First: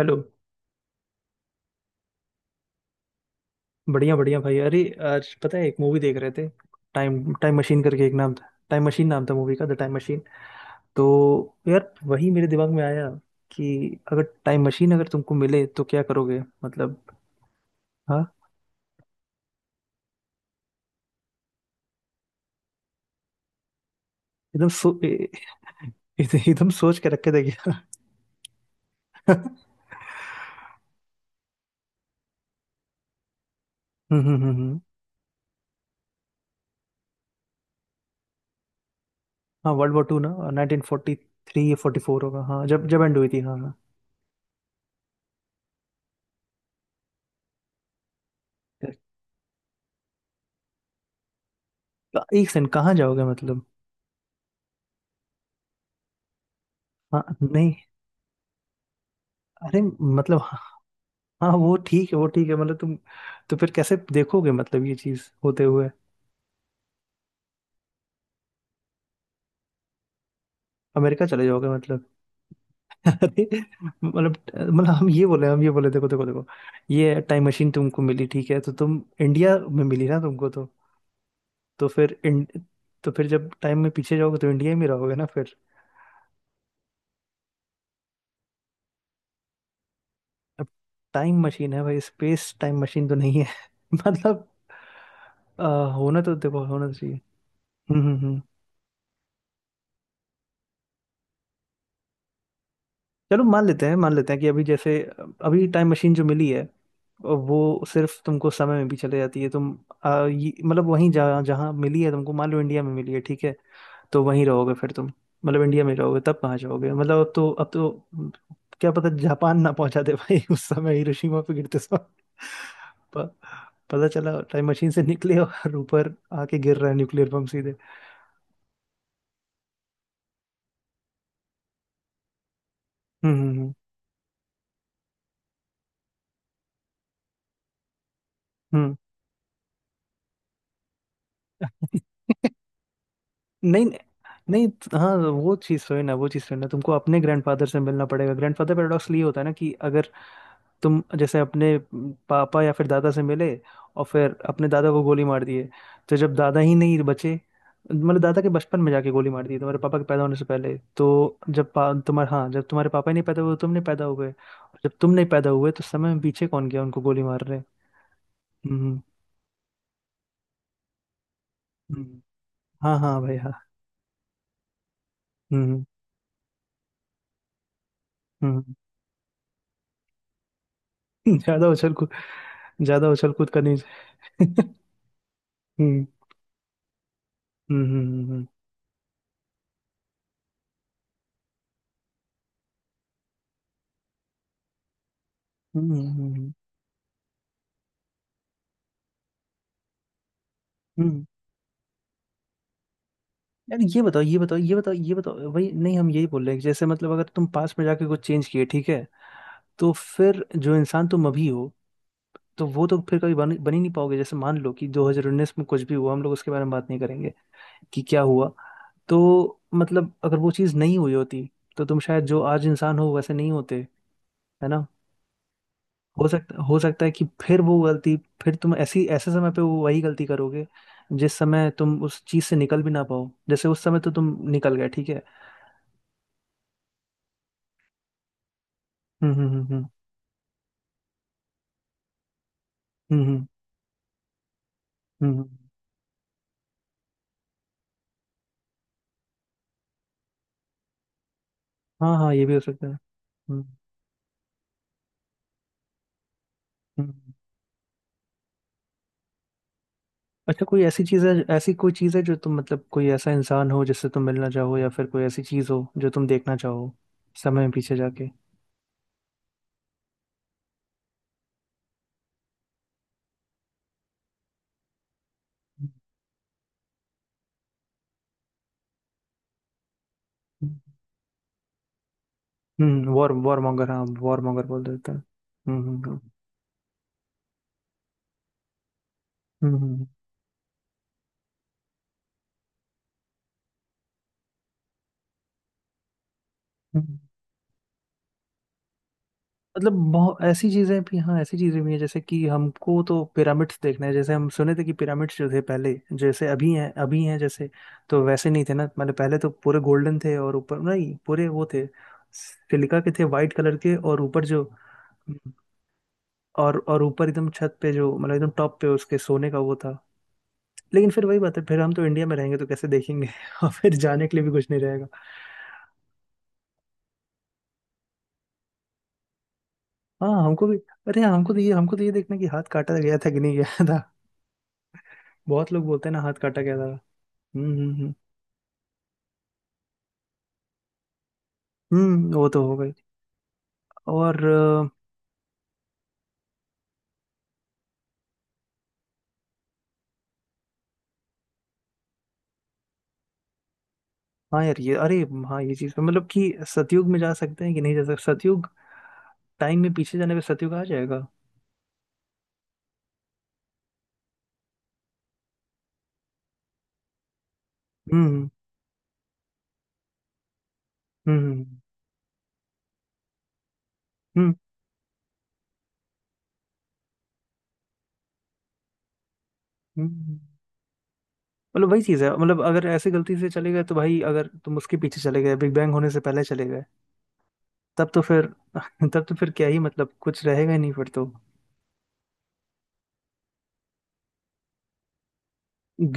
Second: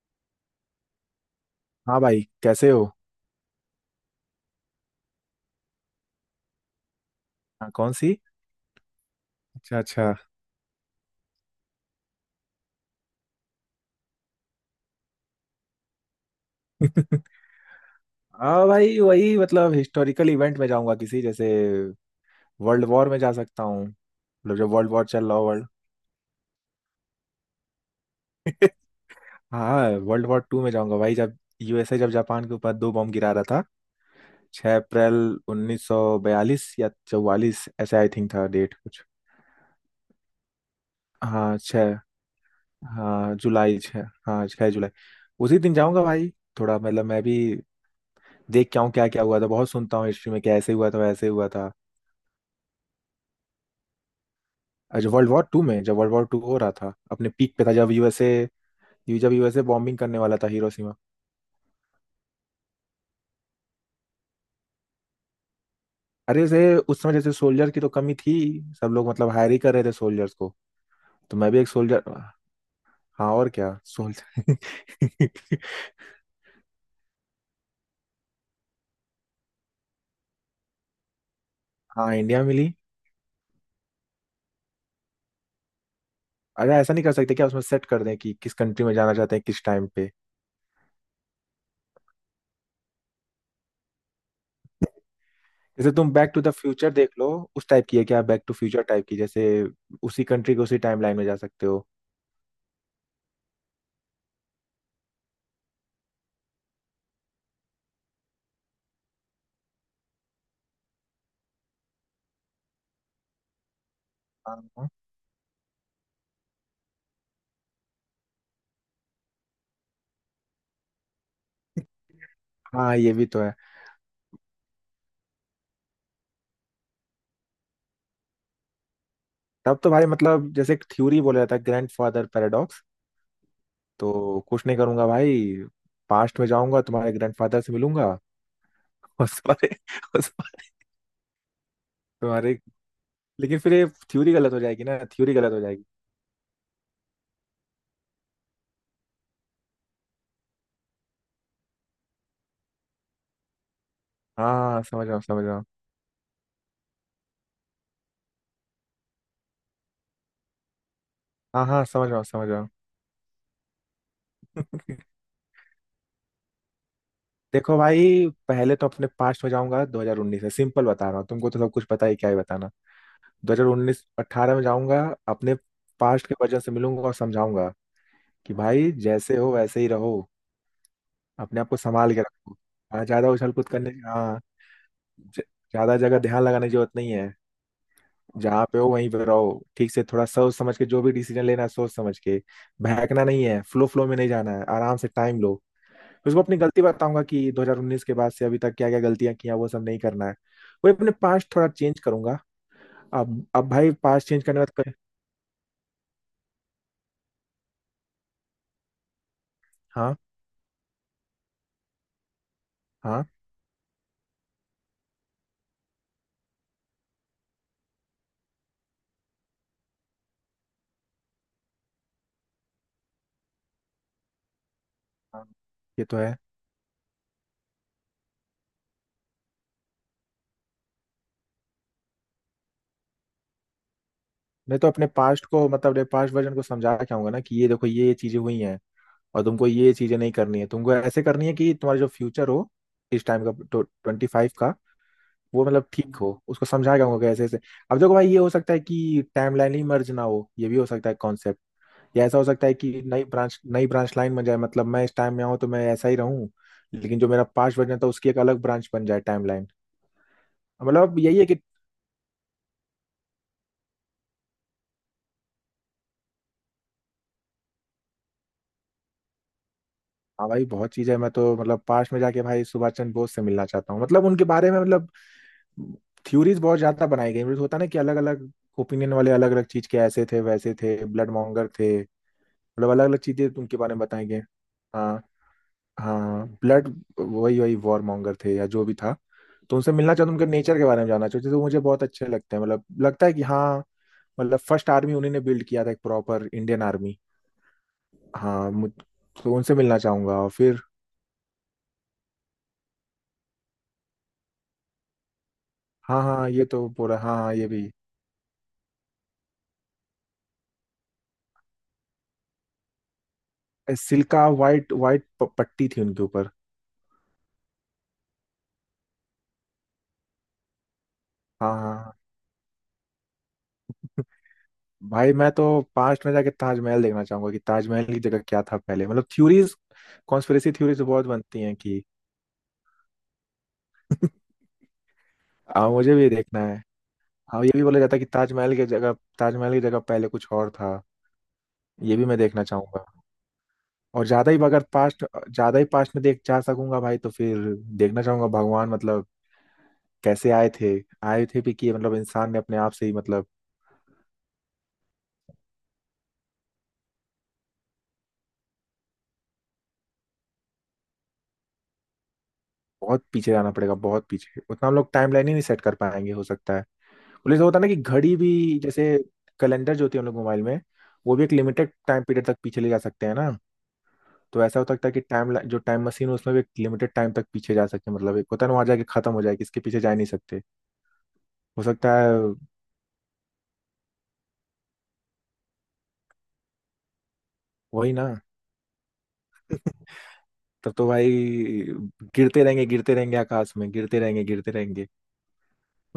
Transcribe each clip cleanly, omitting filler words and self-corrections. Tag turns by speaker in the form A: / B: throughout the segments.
A: Hello.
B: हाँ भाई कैसे हो।
A: बढ़िया बढ़िया भाई, अरे आज पता है, एक मूवी देख रहे थे। टाइम टाइम
B: हाँ,
A: मशीन
B: कौन
A: करके, एक
B: सी?
A: नाम था टाइम मशीन नाम था मूवी का, द
B: अच्छा
A: टाइम
B: अच्छा।
A: मशीन। तो यार वही मेरे दिमाग में आया कि अगर टाइम मशीन अगर तुमको मिले तो क्या करोगे मतलब। हाँ।
B: हाँ भाई वही, मतलब हिस्टोरिकल इवेंट में जाऊंगा किसी, जैसे वर्ल्ड वॉर में जा सकता हूँ। मतलब
A: एकदम
B: जब वर्ल्ड
A: सो
B: वॉर चल
A: ए-
B: रहा हो, वर्ल्ड
A: एकदम सोच के रखे थे क्या?
B: हाँ वर्ल्ड वॉर टू में जाऊंगा भाई, जब यूएसए जब जापान के ऊपर दो बॉम्ब गिरा रहा था।
A: हम्म हम्म हम्म
B: 6
A: हम्म।
B: अप्रैल 1942 या 44, ऐसे आई थिंक था डेट कुछ।
A: हाँ वर्ल्ड वॉर टू ना, नाइनटीन फोर्टी
B: हाँ
A: थ्री या
B: छः,
A: 44 होगा। हाँ, जब जब एंड हुई
B: हाँ
A: थी। हाँ हाँ।
B: जुलाई छः, हाँ छः जुलाई। उसी दिन जाऊंगा भाई। थोड़ा, मतलब मैं भी देख के आऊँ क्या क्या हुआ था। बहुत सुनता हूँ हिस्ट्री में, क्या ऐसे हुआ था वैसे हुआ था।
A: एक सेकंड, कहाँ जाओगे मतलब?
B: अच्छा, वर्ल्ड वॉर टू में जब वर्ल्ड वॉर टू हो रहा था,
A: हाँ
B: अपने पीक पे था,
A: नहीं।
B: जब यूएसए, जब यूएसए
A: अरे,
B: बॉम्बिंग करने वाला
A: मतलब
B: था हिरोशिमा।
A: हाँ वो ठीक है, वो ठीक है, मतलब तुम, तो फिर कैसे देखोगे मतलब, ये चीज होते हुए?
B: अरे जैसे उस समय जैसे सोल्जर की तो कमी थी। सब लोग मतलब हायर ही कर रहे थे सोल्जर्स को।
A: अमेरिका
B: तो
A: चले
B: मैं भी एक
A: जाओगे
B: सोल्जर।
A: मतलब?
B: हाँ
A: अरे,
B: और क्या
A: मतलब
B: सोल्जर।
A: मतलब हम ये बोले देखो देखो देखो। ये टाइम मशीन तुमको मिली, ठीक है? तो तुम, इंडिया में मिली ना तुमको? तो
B: हाँ
A: फिर
B: इंडिया मिली।
A: तो फिर जब टाइम में पीछे जाओगे तो इंडिया में रहोगे ना फिर?
B: अरे ऐसा नहीं कर सकते क्या, उसमें सेट कर दें कि किस कंट्री में जाना चाहते हैं, किस टाइम पे।
A: अब टाइम मशीन है भाई, स्पेस टाइम मशीन तो नहीं है। मतलब, आ,
B: जैसे तुम
A: होना
B: बैक
A: तो
B: टू द
A: देखो, होना
B: फ्यूचर
A: तो
B: देख
A: चाहिए।
B: लो। उस टाइप की
A: हम्म
B: है
A: हम्म
B: क्या,
A: हम्म।
B: बैक टू फ्यूचर टाइप की, जैसे उसी कंट्री के उसी टाइम लाइन में जा सकते हो।
A: चलो, मान लेते हैं कि अभी टाइम मशीन जो मिली है, वो सिर्फ तुमको समय में भी चले जाती है। तुम, मतलब वहीं, जहाँ जहाँ मिली है तुमको, मान लो इंडिया में मिली है ठीक है, तो वहीं रहोगे
B: हाँ
A: फिर तुम। मतलब इंडिया में ही रहोगे। तब कहाँ जाओगे मतलब? अब तो क्या पता, जापान ना पहुंचा दे भाई, उस समय हिरोशिमा पे गिरते समय।
B: हाँ, ये भी
A: प-
B: तो है।
A: पता चला टाइम मशीन से निकले और ऊपर आके गिर रहा है न्यूक्लियर बम सीधे।
B: तब तो भाई, मतलब जैसे एक थ्योरी बोला जाता है, ग्रैंडफादर पैराडॉक्स।
A: हम्म हम्म
B: तो कुछ नहीं करूंगा भाई। पास्ट में जाऊंगा, तुम्हारे ग्रैंडफादर से मिलूंगा
A: हम्म
B: और तुम्हारे और
A: हम्म।
B: तुम्हारे, लेकिन फिर ये
A: नहीं
B: थ्योरी गलत हो
A: नहीं,
B: जाएगी ना,
A: हाँ
B: थ्योरी गलत
A: वो
B: हो जाएगी
A: चीज़ तो है ना, वो चीज़ तो है ना, तुमको अपने ग्रैंडफादर से मिलना पड़ेगा। ग्रैंडफादर पैराडॉक्स ये होता है ना, कि अगर तुम जैसे अपने पापा या फिर दादा से मिले, और फिर
B: हाँ
A: अपने
B: हाँ
A: दादा को
B: समझ रहा हूँ
A: गोली मार दिए। तो जब दादा ही नहीं बचे, मतलब दादा के बचपन में जाके गोली मार दी तुम्हारे पापा के पैदा होने से पहले, तो
B: हाँ
A: जब
B: हाँ
A: पा,
B: समझ रहा हूँ
A: तुम्हारे
B: समझ
A: हाँ
B: रहा
A: जब
B: हूँ।
A: तुम्हारे पापा ही नहीं पैदा हुए, तुम नहीं पैदा हुए, और जब तुम नहीं पैदा हुए तो समय में पीछे कौन गया उनको गोली मारने?
B: देखो भाई, पहले
A: हम्म
B: तो
A: हम्म
B: अपने पास्ट में जाऊंगा। 2019 है, सिंपल बता रहा हूँ तुमको, तो सब कुछ पता ही,
A: हम्म।
B: क्या ही बताना।
A: हाँ हाँ भाई हाँ।
B: 2019 18 में जाऊंगा। अपने
A: हम्म
B: पास्ट के वर्जन से मिलूंगा और समझाऊंगा कि
A: हम्म।
B: भाई जैसे हो वैसे ही रहो। अपने
A: ज्यादा
B: आप को
A: उछल कूद
B: संभाल के रखो। हाँ
A: ज्यादा
B: ज्यादा
A: उछल कूद
B: उछल कूद
A: करनी
B: करने, हाँ
A: चाहिए।
B: ज- ज्यादा
A: हम्म
B: जगह ध्यान लगाने की जरूरत नहीं है।
A: हम्म हम्म हम्म
B: जहाँ पे हो वहीं पे रहो ठीक से। थोड़ा सोच समझ के जो भी डिसीजन लेना है, सोच समझ के। बहकना नहीं है, फ्लो फ्लो में नहीं जाना है, आराम से टाइम लो।
A: हम्म, हम्म, हम्म। हम्म, हम्म,
B: उसको
A: हम्म,
B: अपनी गलती बताऊंगा कि 2019 के बाद से अभी तक क्या क्या गलतियां की हैं, वो सब नहीं करना है। वही अपने
A: हम्म।
B: पास्ट थोड़ा चेंज करूंगा। अब
A: यार
B: भाई
A: ये बताओ,
B: पास्ट
A: ये
B: चेंज
A: बताओ,
B: करने के
A: ये
B: बाद कर...
A: बताओ, ये बताओ भाई, नहीं हम यही बोल रहे हैं कि जैसे मतलब, अगर तुम पास्ट में जाके कुछ चेंज किए ठीक है, तो
B: हाँ
A: फिर जो इंसान तुम अभी हो, तो वो तो फिर
B: हाँ
A: कभी बन ही नहीं पाओगे। जैसे मान लो कि 2019 में कुछ भी हुआ, हम लोग उसके बारे में बात नहीं करेंगे कि क्या हुआ। तो मतलब, अगर वो चीज़ नहीं हुई होती, तो तुम शायद जो आज इंसान हो वैसे नहीं होते, है ना?
B: हाँ, ये तो
A: हो
B: है।
A: सकता हो सकता है कि फिर वो गलती, फिर तुम ऐसी ऐसे समय पे वो वही गलती करोगे, जिस समय तुम उस चीज से निकल भी ना पाओ। जैसे उस समय तो तुम निकल
B: नहीं
A: गए,
B: तो अपने
A: ठीक है।
B: पास्ट को, मतलब अपने पास्ट वर्जन को समझा के आऊंगा ना, कि ये देखो ये चीजें हुई हैं
A: हम्म
B: और
A: हम्म
B: तुमको
A: हम्म
B: ये चीजें नहीं करनी है। तुमको ऐसे करनी है कि तुम्हारा जो फ्यूचर हो,
A: हम्म
B: इस
A: हम्म
B: टाइम
A: हम्म,
B: का 25 का,
A: हम्म, हम्म।
B: वो मतलब ठीक हो। उसको समझाएगा उनको ऐसे ऐसे। अब देखो भाई, ये हो सकता है कि टाइम लाइन ही मर्ज ना हो, ये भी हो सकता है कॉन्सेप्ट।
A: हाँ
B: या
A: हाँ
B: ऐसा हो
A: ये भी हो
B: सकता है
A: सकता है।
B: कि नई ब्रांच,
A: हम्म
B: नई ब्रांच लाइन बन जाए। मतलब मैं इस टाइम में आऊँ तो मैं ऐसा ही रहूँ, लेकिन जो
A: हम्म।
B: मेरा पास्ट वर्जन था उसकी एक अलग ब्रांच बन जाए टाइम लाइन।
A: अच्छा, कोई ऐसी
B: मतलब
A: चीज है
B: यही है कि
A: ऐसी कोई चीज है जो तुम, मतलब कोई ऐसा इंसान हो जिससे तुम मिलना चाहो, या फिर कोई ऐसी चीज हो जो तुम देखना चाहो, समय में पीछे जाके?
B: हाँ भाई, बहुत चीजें हैं। मैं तो मतलब पास में जाके भाई सुभाष चंद्र बोस से मिलना चाहता हूँ। मतलब उनके बारे में, मतलब थ्योरीज बहुत ज्यादा बनाई गई। मतलब होता है ना कि अलग अलग ओपिनियन वाले अलग अलग चीज के, ऐसे थे वैसे थे, ब्लड मॉन्गर थे। मतलब अलग
A: हम्म,
B: अलग
A: वॉर
B: चीजें
A: वॉर
B: उनके
A: मॉन्गर,
B: बारे में
A: हाँ
B: बताई गई।
A: वॉर मॉन्गर बोल देते हैं।
B: हाँ,
A: हम्म हम्म हम्म
B: हाँ ब्लड, वही वही वॉर मॉन्गर थे या जो भी था।
A: हम्म,
B: तो उनसे
A: हम्म,
B: मिलना चाहता हूँ, उनके नेचर के बारे में जानना चाहते, तो मुझे बहुत अच्छे लगते हैं। मतलब लगता है कि हाँ, मतलब फर्स्ट आर्मी उन्हीं ने बिल्ड किया था, एक प्रॉपर इंडियन
A: हम्म।
B: आर्मी। हाँ मुझ- तो उनसे
A: मतलब
B: मिलना चाहूंगा
A: बहुत
B: और
A: ऐसी
B: फिर
A: चीजें भी, हाँ ऐसी चीजें भी हैं। जैसे कि हमको तो पिरामिड्स देखना है, जैसे हम सुने थे कि पिरामिड्स जो थे पहले,
B: हाँ
A: जैसे
B: हाँ, ये
A: अभी
B: तो
A: हैं,
B: पूरा,
A: अभी
B: हाँ
A: हैं
B: हाँ ये
A: जैसे,
B: भी,
A: तो वैसे नहीं थे ना। मतलब पहले तो पूरे गोल्डन थे, और ऊपर नहीं पूरे वो थे सिलिका के थे, वाइट कलर के, और ऊपर
B: सिल्का
A: जो,
B: वाइट, पट्टी थी उनके ऊपर।
A: और ऊपर एकदम छत पे जो मतलब एकदम टॉप पे, उसके सोने का वो था। लेकिन फिर वही बात है,
B: हाँ
A: फिर हम
B: हाँ
A: तो
B: हाँ।
A: इंडिया में रहेंगे, तो कैसे देखेंगे? और फिर जाने के लिए भी कुछ नहीं रहेगा।
B: भाई मैं तो पास्ट में जाके ताजमहल देखना चाहूंगा कि ताजमहल की जगह क्या था पहले, मतलब थ्योरीज,
A: हाँ हमको
B: कॉन्स्पिरेसी
A: भी।
B: थ्योरीज
A: अरे
B: बहुत
A: हाँ, हमको तो
B: बनती
A: ये
B: हैं
A: हमको तो
B: कि
A: ये देखना है कि हाथ काटा गया था कि नहीं गया। बहुत लोग
B: हाँ
A: बोलते हैं
B: मुझे
A: ना
B: भी
A: हाथ
B: देखना
A: काटा गया
B: है।
A: था।
B: हाँ, ये भी बोला
A: हम्म।
B: जाता है कि ताजमहल की जगह पहले कुछ और था। ये भी मैं
A: वो
B: देखना
A: तो हो गई।
B: चाहूंगा। और
A: और
B: ज्यादा ही अगर पास्ट ज्यादा ही पास्ट में देख जा सकूंगा भाई, तो फिर देखना चाहूंगा भगवान, मतलब कैसे आए थे, आए थे भी कि मतलब इंसान ने अपने आप से ही, मतलब
A: हाँ यार ये, अरे हाँ ये चीज मतलब, कि सतयुग में जा सकते हैं कि नहीं जा सकते, सतयुग टाइम में पीछे जाने पे सतयुग आ जाएगा?
B: बहुत पीछे जाना पड़ेगा, बहुत पीछे, उतना हम लोग टाइम लाइन ही नहीं सेट कर पाएंगे, हो सकता है। बोले तो होता है ना कि घड़ी
A: हम्म
B: भी, जैसे कैलेंडर जो होती है हम लोग मोबाइल में, वो
A: हम्म
B: भी एक
A: हम्म
B: लिमिटेड टाइम पीरियड तक पीछे ले जा सकते हैं ना।
A: हम्म हम्म।
B: तो ऐसा हो सकता है कि टाइम, जो टाइम मशीन है उसमें भी एक लिमिटेड टाइम तक पीछे जा सकते हैं। मतलब एक होता है ना, वहाँ जाके खत्म हो जाए, किसके पीछे
A: हम्म,
B: जा ही नहीं
A: हम्म।
B: सकते। हो
A: मतलब वही
B: सकता
A: चीज है,
B: है,
A: मतलब अगर ऐसे गलती से चले गए, तो भाई अगर तुम उसके पीछे चले गए, बिग बैंग होने से पहले चले गए, तब
B: वही
A: तो
B: ना।
A: फिर तब तो फिर क्या ही मतलब, कुछ रहेगा ही नहीं
B: तब तो
A: फिर तो।
B: भाई गिरते रहेंगे, गिरते रहेंगे, आकाश में गिरते रहेंगे, गिरते रहेंगे।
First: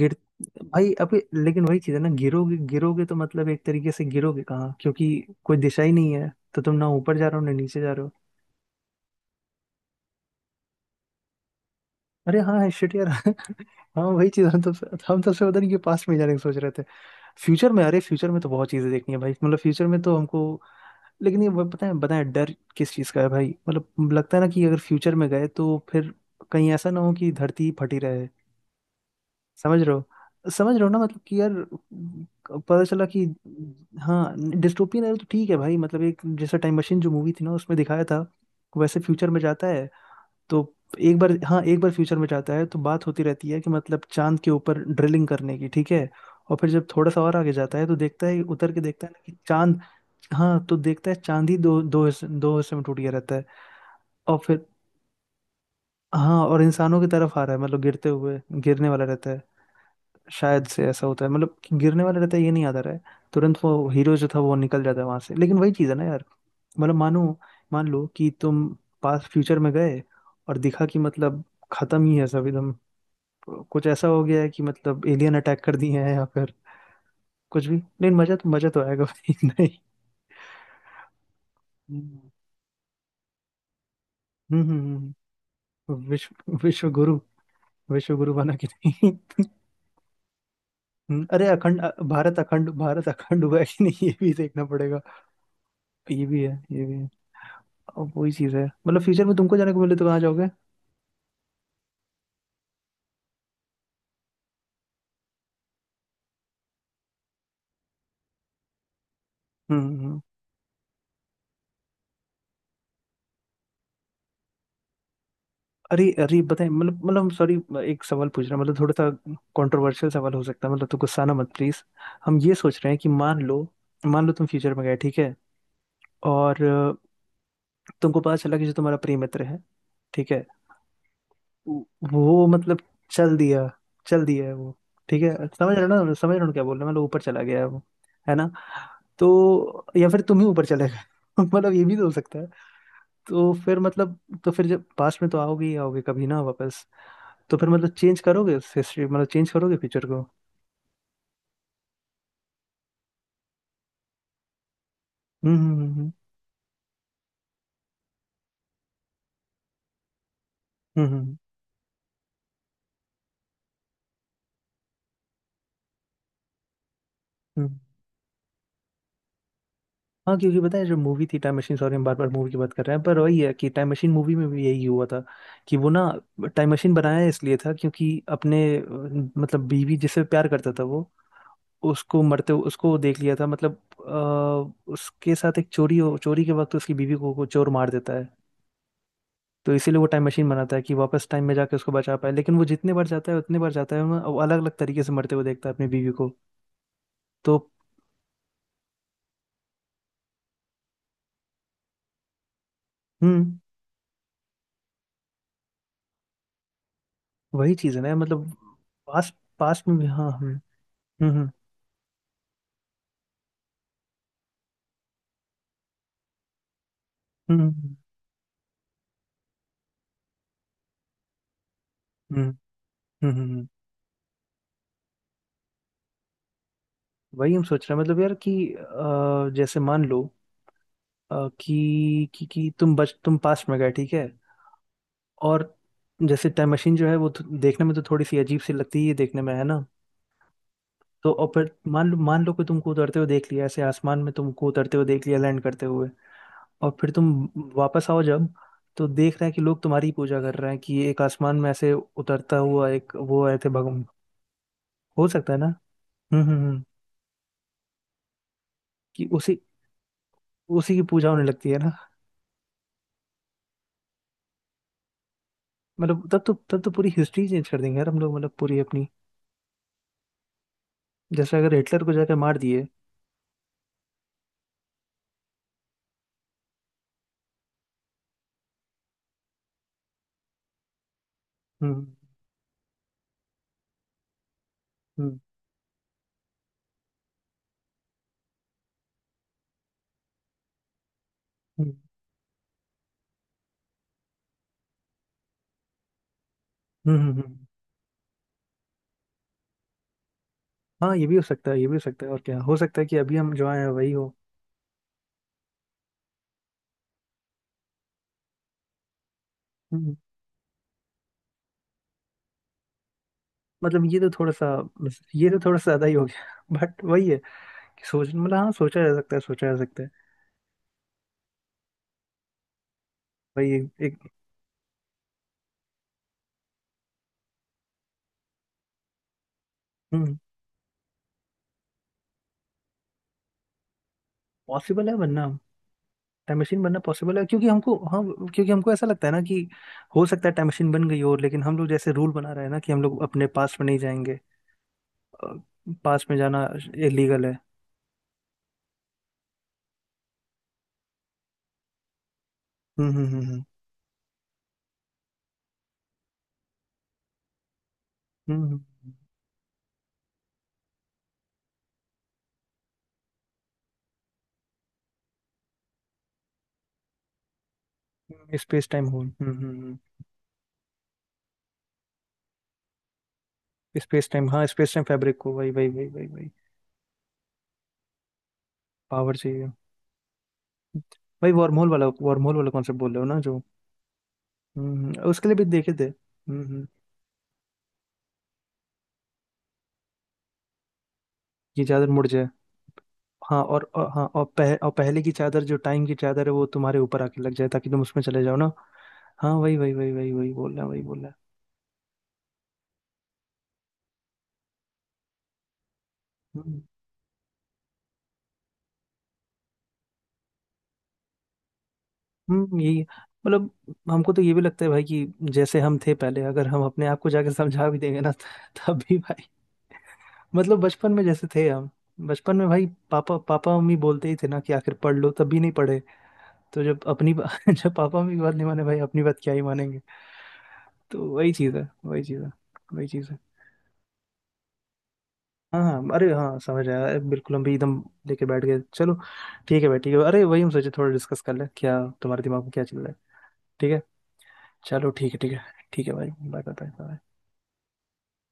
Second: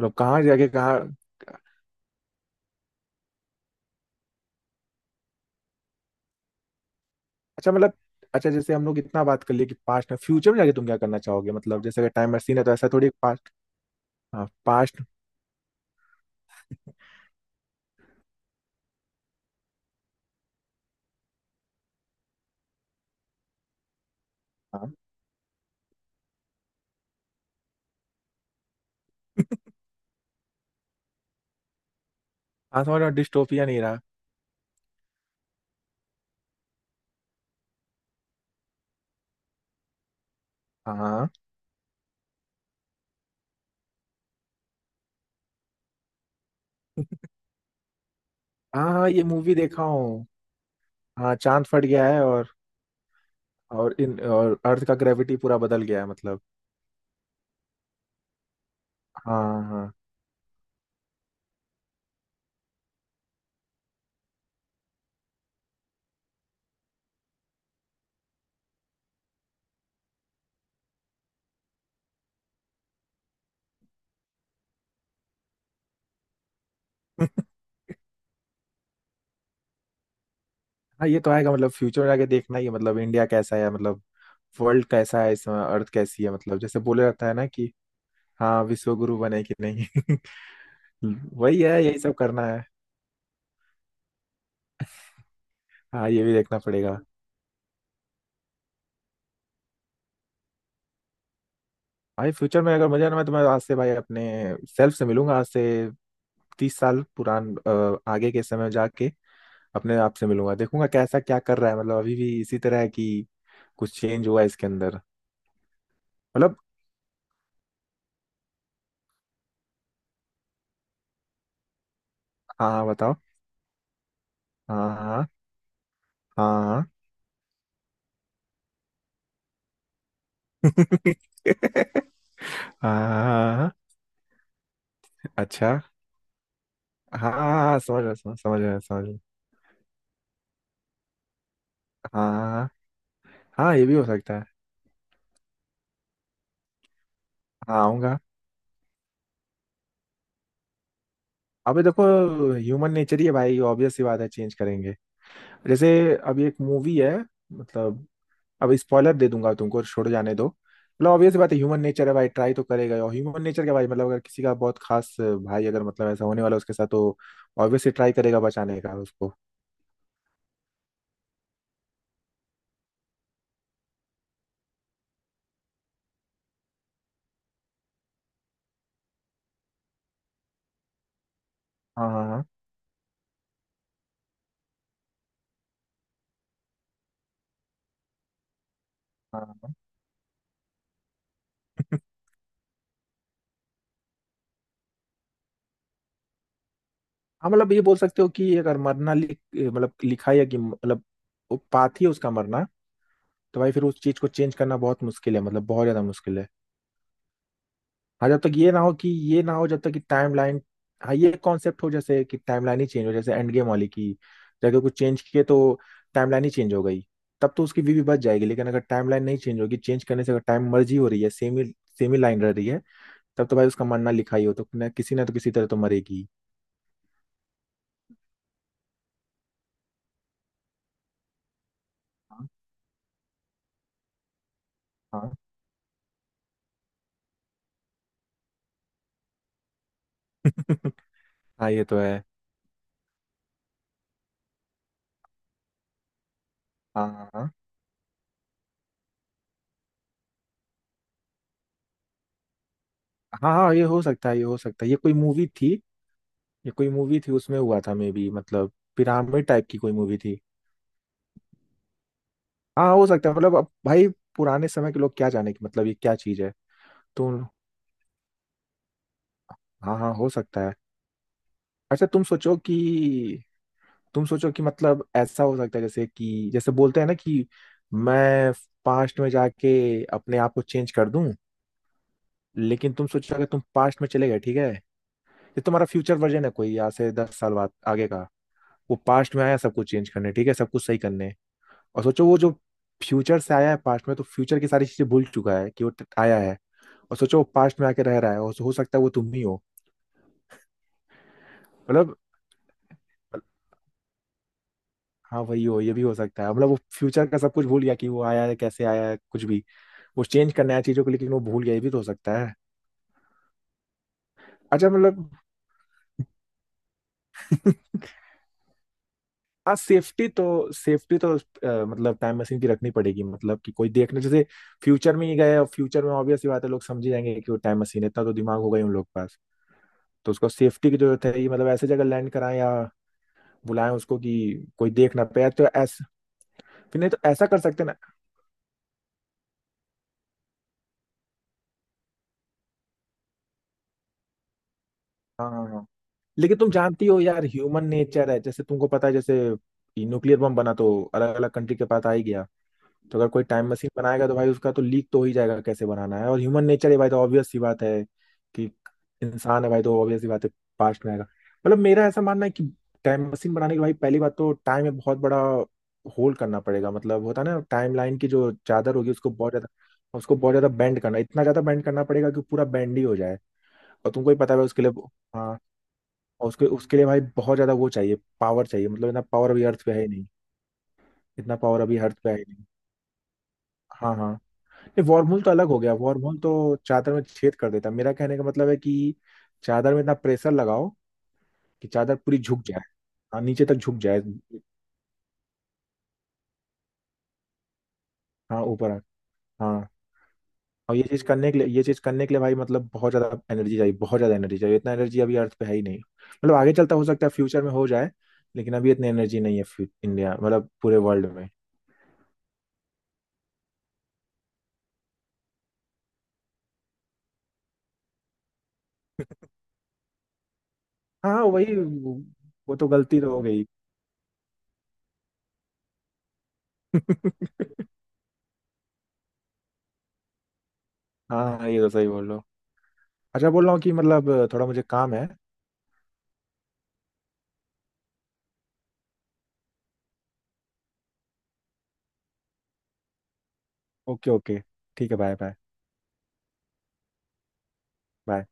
B: मतलब कहाँ जाके
A: भाई
B: कहाँ।
A: अभी, लेकिन वही चीज है ना, गिरोगे गिरोगे तो मतलब, एक तरीके से गिरोगे कहाँ, क्योंकि कोई दिशा ही नहीं है। तो तुम ना ऊपर जा रहे हो, ना
B: अच्छा,
A: नीचे जा
B: मतलब,
A: रहे हो।
B: अच्छा जैसे हम लोग इतना बात कर लिए कि पास्ट में फ्यूचर में जाके तुम क्या करना चाहोगे, मतलब जैसे अगर टाइम
A: अरे हाँ
B: मशीन है
A: है,
B: तो ऐसा
A: शिट यार।
B: थोड़ी पास्ट,
A: हाँ वही चीज,
B: हाँ
A: हम तो
B: पास्ट।
A: हम तो से पता नहीं कि पास्ट में जाने की सोच रहे थे। फ्यूचर में, अरे फ्यूचर में तो बहुत चीजें देखनी है भाई, मतलब फ्यूचर में तो हमको। लेकिन ये वो पता है, बताए, डर किस चीज का है भाई, मतलब लगता है ना कि अगर
B: हाँ
A: फ्यूचर में गए तो फिर कहीं ऐसा ना हो कि धरती ही फटी रहे। समझ रहे हो, समझ रहे हो ना, मतलब कि यार, पता
B: हाँ समझ
A: चला
B: रहा हूँ,
A: कि।
B: डिस्टोपिया नहीं रहा।
A: हाँ। डिस्टोपियन है तो ठीक है भाई, मतलब एक, जैसा टाइम मशीन जो मूवी थी ना, उसमें दिखाया था वैसे फ्यूचर में जाता है। तो
B: हाँ
A: एक
B: हाँ
A: बार, हाँ एक बार फ्यूचर में जाता है तो बात होती रहती है कि मतलब चांद के ऊपर ड्रिलिंग करने की, ठीक है। और फिर जब थोड़ा सा और आगे जाता है, तो देखता है उतर के,
B: हाँ,
A: देखता
B: हाँ,
A: है ना
B: ये
A: कि
B: मूवी
A: चांद,
B: देखा हूँ।
A: हाँ, तो देखता है
B: हाँ
A: चांद ही
B: चांद
A: दो
B: फट गया है
A: दो हिस्से में टूट गया रहता है।
B: और इन
A: और
B: और
A: फिर,
B: अर्थ का ग्रेविटी पूरा बदल गया है, मतलब
A: हाँ और इंसानों की तरफ आ रहा है, मतलब गिरते हुए, गिरने वाला रहता है।
B: हाँ हाँ।
A: शायद से ऐसा होता है, मतलब कि गिरने वाला रहता है, ये नहीं आता रहा है। तुरंत वो हीरो जो था वो निकल जाता है वहां से। लेकिन वही चीज़ है ना यार, मतलब मान लो कि तुम पास्ट फ्यूचर में गए, और दिखा कि मतलब खत्म ही है सब एकदम, कुछ ऐसा हो गया है कि मतलब एलियन अटैक कर दिए हैं, या फिर कुछ भी। लेकिन मजा तो आएगा भाई, नहीं।
B: हाँ ये तो आएगा, मतलब फ्यूचर में जाके
A: हम्म।
B: देखना ही है, मतलब इंडिया कैसा है, मतलब
A: हम्म
B: वर्ल्ड
A: हम्म,
B: कैसा है इस समय, अर्थ कैसी है,
A: विश्व
B: मतलब जैसे बोले रहता है ना कि
A: विश्व गुरु बना
B: हाँ
A: कि
B: विश्व
A: नहीं?
B: गुरु बने कि नहीं।
A: अरे
B: वही है, यही सब करना है।
A: अखंड भारत अखंड हुआ है कि नहीं, ये भी देखना पड़ेगा।
B: हाँ ये
A: ये
B: भी
A: भी है,
B: देखना
A: ये भी
B: पड़ेगा।
A: है। अब वही चीज है, मतलब फ्यूचर में तुमको जाने को मिले तो कहाँ जाओगे?
B: भाई फ्यूचर में अगर मजा ना, मैं तुम्हें आज से भाई अपने सेल्फ से मिलूंगा, आज से 30 साल आगे के समय जाके
A: हम्म
B: अपने आप
A: हम्म।
B: से मिलूंगा, देखूंगा कैसा क्या कर रहा है। मतलब अभी भी इसी तरह है कि कुछ चेंज हुआ है इसके अंदर,
A: अरे अरे
B: मतलब।
A: बताए, मतलब सॉरी, एक सवाल पूछ रहा हूं, मतलब थोड़ा सा कंट्रोवर्शियल सवाल हो सकता है, मतलब तो गुस्सा ना मत प्लीज। हम ये
B: हाँ
A: सोच
B: हाँ,
A: रहे हैं कि
B: बताओ।
A: मान लो तुम फ्यूचर में
B: हाँ
A: गए, ठीक
B: हाँ
A: है। और
B: हाँ।
A: तुमको पता चला कि जो तुम्हारा प्रिय मित्र है, ठीक है, वो
B: हाँ
A: वो मतलब
B: हाँ, हाँ,
A: चल
B: हाँ, हाँ,
A: दिया
B: हाँ।
A: चल दिया है वो, ठीक है।
B: अच्छा।
A: समझ रहे हो ना, समझ रहे हो ना, क्या बोल रहे हैं? मतलब ऊपर
B: हाँ हाँ
A: चला
B: हाँ,
A: गया है
B: हाँ,
A: वो,
B: समझ रहा,
A: है
B: समझ,
A: ना?
B: समझ रहा, समझ रहा।
A: तो या फिर तुम ही ऊपर चले गए मतलब ये भी तो हो
B: हाँ
A: सकता है।
B: हाँ
A: तो
B: हाँ, हाँ,
A: फिर
B: ये भी हो
A: मतलब
B: सकता है।
A: तो फिर जब पास्ट में तो आओगे ही आओगे कभी ना वापस, तो फिर
B: हाँ
A: मतलब
B: आऊंगा।
A: चेंज करोगे हिस्ट्री, मतलब चेंज करोगे फ्यूचर को।
B: अबे देखो, ह्यूमन नेचर ही है भाई, ऑब्वियस सी बात है, चेंज करेंगे।
A: हम्म
B: जैसे
A: हम्म हम्म
B: अभी एक मूवी है, मतलब, अब स्पॉइलर दे दूंगा तुमको, छोड़ जाने दो,
A: हम्म
B: मतलब
A: हम्म, हम्म।
B: ऑब्वियस बात है, ह्यूमन नेचर है भाई, ट्राई तो करेगा ही। और ह्यूमन नेचर क्या भाई, मतलब अगर किसी का बहुत खास भाई, अगर मतलब ऐसा होने वाला है उसके साथ, तो
A: हम्म।
B: ऑब्वियसली ट्राई करेगा बचाने का उसको।
A: हाँ क्योंकि पता है, जो मूवी थी टाइम मशीन, सॉरी हम बार बार मूवी की बात कर रहे हैं, पर वही है कि टाइम मशीन मूवी में भी यही हुआ था। कि वो ना, टाइम मशीन बनाया इसलिए था, क्योंकि अपने मतलब बीवी जिससे प्यार करता था, वो,
B: हाँ
A: उसको
B: हाँ हाँ
A: मरते हुए उसको देख लिया था, मतलब उसके साथ एक चोरी हो चोरी के वक्त उसकी बीवी को चोर मार देता है।
B: हाँ हाँ,
A: तो इसीलिए वो टाइम मशीन बनाता है कि वापस टाइम में जाके उसको बचा पाए। लेकिन वो जितने बार जाता है, उतने बार जाता है वो, अलग अलग तरीके से मरते हुए देखता है अपनी बीवी को।
B: हाँ,
A: तो।
B: मतलब ये बोल सकते हो कि अगर मरना लिख, मतलब लिखा है कि, मतलब वो पाथ ही है उसका मरना,
A: हम्म।
B: तो भाई फिर उस चीज को चेंज करना बहुत मुश्किल है, मतलब बहुत ज्यादा मुश्किल है।
A: वही चीज है ना
B: हाँ, जब
A: मतलब,
B: तक ये ना हो,
A: पास्ट
B: जब
A: पास्ट
B: तक
A: में
B: कि
A: भी- हाँ।
B: टाइम लाइन, हाँ ये
A: हम्म
B: कॉन्सेप्ट हो, जैसे कि टाइम लाइन ही चेंज हो, जैसे एंड गेम वाली की जगह कुछ चेंज किए तो टाइम लाइन ही चेंज हो गई। तब
A: हम्म
B: तो उसकी
A: हम्म
B: वीवी बच जाएगी, लेकिन अगर टाइम लाइन नहीं चेंज होगी, चेंज करने से अगर टाइम मर्जी हो रही है, सेम ही
A: हम्म
B: लाइन रह
A: हम्म,
B: रही है,
A: हम्म।
B: तब
A: हम्म,
B: तो भाई
A: हम्म।
B: उसका मरना लिखा ही हो तो ना, किसी ना तो किसी तरह तो मरेगी।
A: वही हम सोच रहे हैं मतलब यार कि जैसे मान लो, कि, कि
B: हाँ
A: कि तुम पास्ट में गए, ठीक है।
B: हाँ।
A: और जैसे टाइम मशीन जो है, वो तो देखने में तो थोड़ी सी अजीब सी लगती ही है देखने में, है ना? तो और फिर
B: हाँ ये तो
A: मान लो
B: है।
A: मान लो कि तुमको उतरते हुए देख लिया ऐसे, आसमान में तुमको उतरते हुए देख लिया, लैंड करते हुए। और
B: हाँ
A: फिर
B: हाँ
A: तुम
B: हाँ
A: वापस आओ जब, तो देख रहे हैं कि लोग तुम्हारी ही पूजा कर रहे हैं, कि एक आसमान में ऐसे उतरता हुआ एक वो
B: हाँ
A: आए थे
B: हाँ, ये हो
A: भगवान।
B: सकता है, ये कोई
A: हो
B: मूवी
A: सकता है ना।
B: थी। ये
A: हम्म।
B: कोई मूवी थी, उसमें हुआ था मे बी, मतलब
A: कि
B: पिरामिड
A: उसी
B: टाइप की कोई मूवी थी।
A: उसी की पूजा होने लगती है ना।
B: हाँ हो सकता है, मतलब अब भाई पुराने समय के लोग क्या जाने कि मतलब ये क्या
A: मतलब तब
B: चीज है।
A: तो तब तो पूरी
B: तुम
A: हिस्ट्री चेंज कर देंगे यार हम लोग, मतलब पूरी अपनी,
B: हाँ हाँ हो सकता है।
A: जैसे अगर हिटलर
B: अच्छा
A: को
B: तुम
A: जाकर
B: सोचो
A: मार दिए।
B: कि, मतलब ऐसा हो सकता है जैसे कि जैसे बोलते हैं ना, कि मैं पास्ट में जाके अपने आप को चेंज कर दूं।
A: हम्म
B: लेकिन तुम सोचो, अगर तुम पास्ट में चले गए, ठीक है, ये
A: हम्म
B: तुम्हारा फ्यूचर वर्जन है कोई, यहाँ से 10 साल बाद आगे का, वो पास्ट में आया सब कुछ चेंज करने, ठीक है सब कुछ सही करने।
A: हम्म
B: और सोचो, वो जो फ्यूचर से आया है पास्ट में, तो फ्यूचर की सारी चीजें भूल चुका है कि वो आया है। और सोचो वो
A: हम्म।
B: पास्ट में आके रह रहा है, और हो सकता है वो तुम ही हो,
A: हाँ ये भी हो सकता है, ये भी हो
B: मतलब।
A: सकता है। और क्या हो सकता है कि अभी हम जो आए हैं वही हो।
B: हाँ वही हो, ये भी हो सकता है। मतलब वो फ्यूचर का सब कुछ भूल गया कि वो आया है, कैसे आया है, कुछ भी।
A: हम्म, हम्म।
B: वो चेंज करना है चीजों को, लेकिन वो भूल गया, ये भी तो हो सकता है।
A: मतलब ये तो थोड़ा सा
B: अच्छा मतलब।
A: ये तो थोड़ा सा ज्यादा ही हो गया बट वही है कि सोच मतलब, हाँ सोचा जा सकता है, सोचा
B: हाँ
A: जा सकता है।
B: सेफ्टी तो, सेफ्टी तो मतलब टाइम मशीन की रखनी पड़ेगी, मतलब
A: भाई
B: कि कोई
A: एक, एक
B: देखने जैसे फ्यूचर में ही गए और फ्यूचर में ऑब्वियस सी बात है लोग समझ ही जाएंगे कि वो टाइम मशीन है। इतना तो दिमाग हो गई उन लोग के पास। तो
A: हम्म
B: उसको सेफ्टी की जरूरत है, ये मतलब ऐसे जगह लैंड कराएं या बुलाएं उसको कि कोई
A: पॉसिबल है
B: देख ना
A: बनना
B: पाए, तो ऐसा
A: टाइम मशीन बनना
B: फिर, नहीं तो
A: पॉसिबल है,
B: ऐसा कर सकते ना।
A: क्योंकि हमको ऐसा लगता है ना कि हो सकता है टाइम मशीन बन गई हो, लेकिन हम लोग जैसे रूल बना रहे हैं ना कि हम लोग अपने पास में नहीं जाएंगे,
B: हाँ हाँ हाँ,
A: पास में
B: लेकिन
A: जाना
B: तुम जानती हो
A: इलीगल
B: यार,
A: है।
B: ह्यूमन नेचर है, जैसे तुमको पता है, जैसे न्यूक्लियर बम बना तो अलग अलग कंट्री के पास आ ही गया।
A: हम्म
B: तो
A: हम्म
B: अगर कोई
A: हम्म हम्म
B: टाइम मशीन बनाएगा, तो भाई उसका तो लीक तो हो ही जाएगा कैसे बनाना है, और ह्यूमन नेचर है भाई, तो ऑब्वियस सी बात है
A: हम्म,
B: कि
A: हम्म, हम्म,
B: इंसान है भाई, तो ऑब्वियस सी बात है, पास्ट में आएगा। मतलब मेरा ऐसा मानना है कि टाइम मशीन बनाने के लिए भाई, पहली बात तो टाइम में बहुत बड़ा होल्ड करना पड़ेगा। मतलब होता है ना, टाइम लाइन की जो
A: स्पेस
B: चादर
A: टाइम
B: होगी
A: होल।
B: उसको बहुत ज्यादा, बेंड करना, इतना ज्यादा बेंड करना पड़ेगा कि पूरा बेंड ही हो जाए। और
A: स्पेस
B: तुमको ही
A: टाइम,
B: पता है
A: हाँ
B: उसके लिए।
A: स्पेस टाइम फैब्रिक को,
B: हाँ,
A: वही वही वही वही
B: और
A: वही,
B: उसके उसके लिए भाई बहुत ज्यादा वो चाहिए, पावर चाहिए, मतलब इतना
A: पावर
B: पावर अभी
A: चाहिए।
B: अर्थ पे है ही नहीं,
A: भाई
B: इतना
A: वार्म
B: पावर
A: होल
B: अभी
A: वाला,
B: अर्थ पे है
A: वार्म
B: ही
A: होल
B: नहीं
A: वाला कॉन्सेप्ट बोल रहे हो ना जो।
B: हाँ हाँ। नहीं वॉर्मूल
A: उसके
B: तो
A: लिए भी
B: अलग हो
A: देखे
B: गया,
A: थे।
B: वॉर्मूल तो
A: हम्म।
B: चादर में छेद कर देता है। मेरा कहने का मतलब है कि चादर में इतना प्रेशर लगाओ
A: ये
B: कि
A: चादर
B: चादर
A: मुड़
B: पूरी
A: जाए।
B: झुक जाए, हाँ
A: हाँ
B: नीचे तक झुक जाए।
A: हाँ और, और पहले की चादर जो टाइम की चादर है, वो तुम्हारे ऊपर आके लग जाए ताकि तुम उसमें चले जाओ
B: हाँ
A: ना।
B: ऊपर।
A: हाँ वही
B: हाँ,
A: वही वही वही वही बोल रहे हैं,
B: और
A: वही
B: ये
A: बोल
B: चीज
A: रहे हैं।
B: करने के लिए, भाई मतलब बहुत ज्यादा एनर्जी चाहिए, इतना एनर्जी अभी अर्थ पे है ही नहीं। मतलब आगे
A: हम्म
B: चलता, हो सकता है फ्यूचर में हो जाए, लेकिन अभी इतनी एनर्जी नहीं है इंडिया, मतलब पूरे वर्ल्ड में।
A: यही है। मतलब हमको तो ये भी लगता है भाई, कि जैसे हम थे पहले, अगर हम अपने आप को जाके समझा भी देंगे ना तब भी भाई, मतलब बचपन में
B: हाँ
A: जैसे थे
B: वही
A: हम,
B: वो
A: बचपन में
B: वो
A: भाई
B: तो गलती तो
A: पापा
B: हो गई।
A: पापा मम्मी बोलते ही थे ना कि आखिर पढ़ लो, तब भी नहीं पढ़े। तो जब अपनी जब पापा मेरी बात नहीं माने भाई, अपनी बात क्या ही मानेंगे। तो
B: हाँ
A: वही
B: हाँ,
A: चीज़
B: ये
A: है,
B: तो सही
A: वही
B: बोल रहे
A: चीज़
B: हो।
A: है, वही चीज़ है।
B: अच्छा बोल रहा हूँ कि मतलब थोड़ा मुझे काम है।
A: हाँ हाँ, अरे हाँ समझ आया। अरे, बिल्कुल हम भी एकदम लेके बैठ गए। चलो ठीक है भाई ठीक है, अरे वही हम सोचे थोड़ा डिस्कस कर ले क्या तुम्हारे दिमाग में क्या चल रहा है। ठीक है।
B: Okay okay. ठीक
A: चलो
B: है
A: ठीक
B: बाय
A: है, ठीक
B: बाय
A: है। ठीक है भाई, बाय बाय बाय।
B: बाय।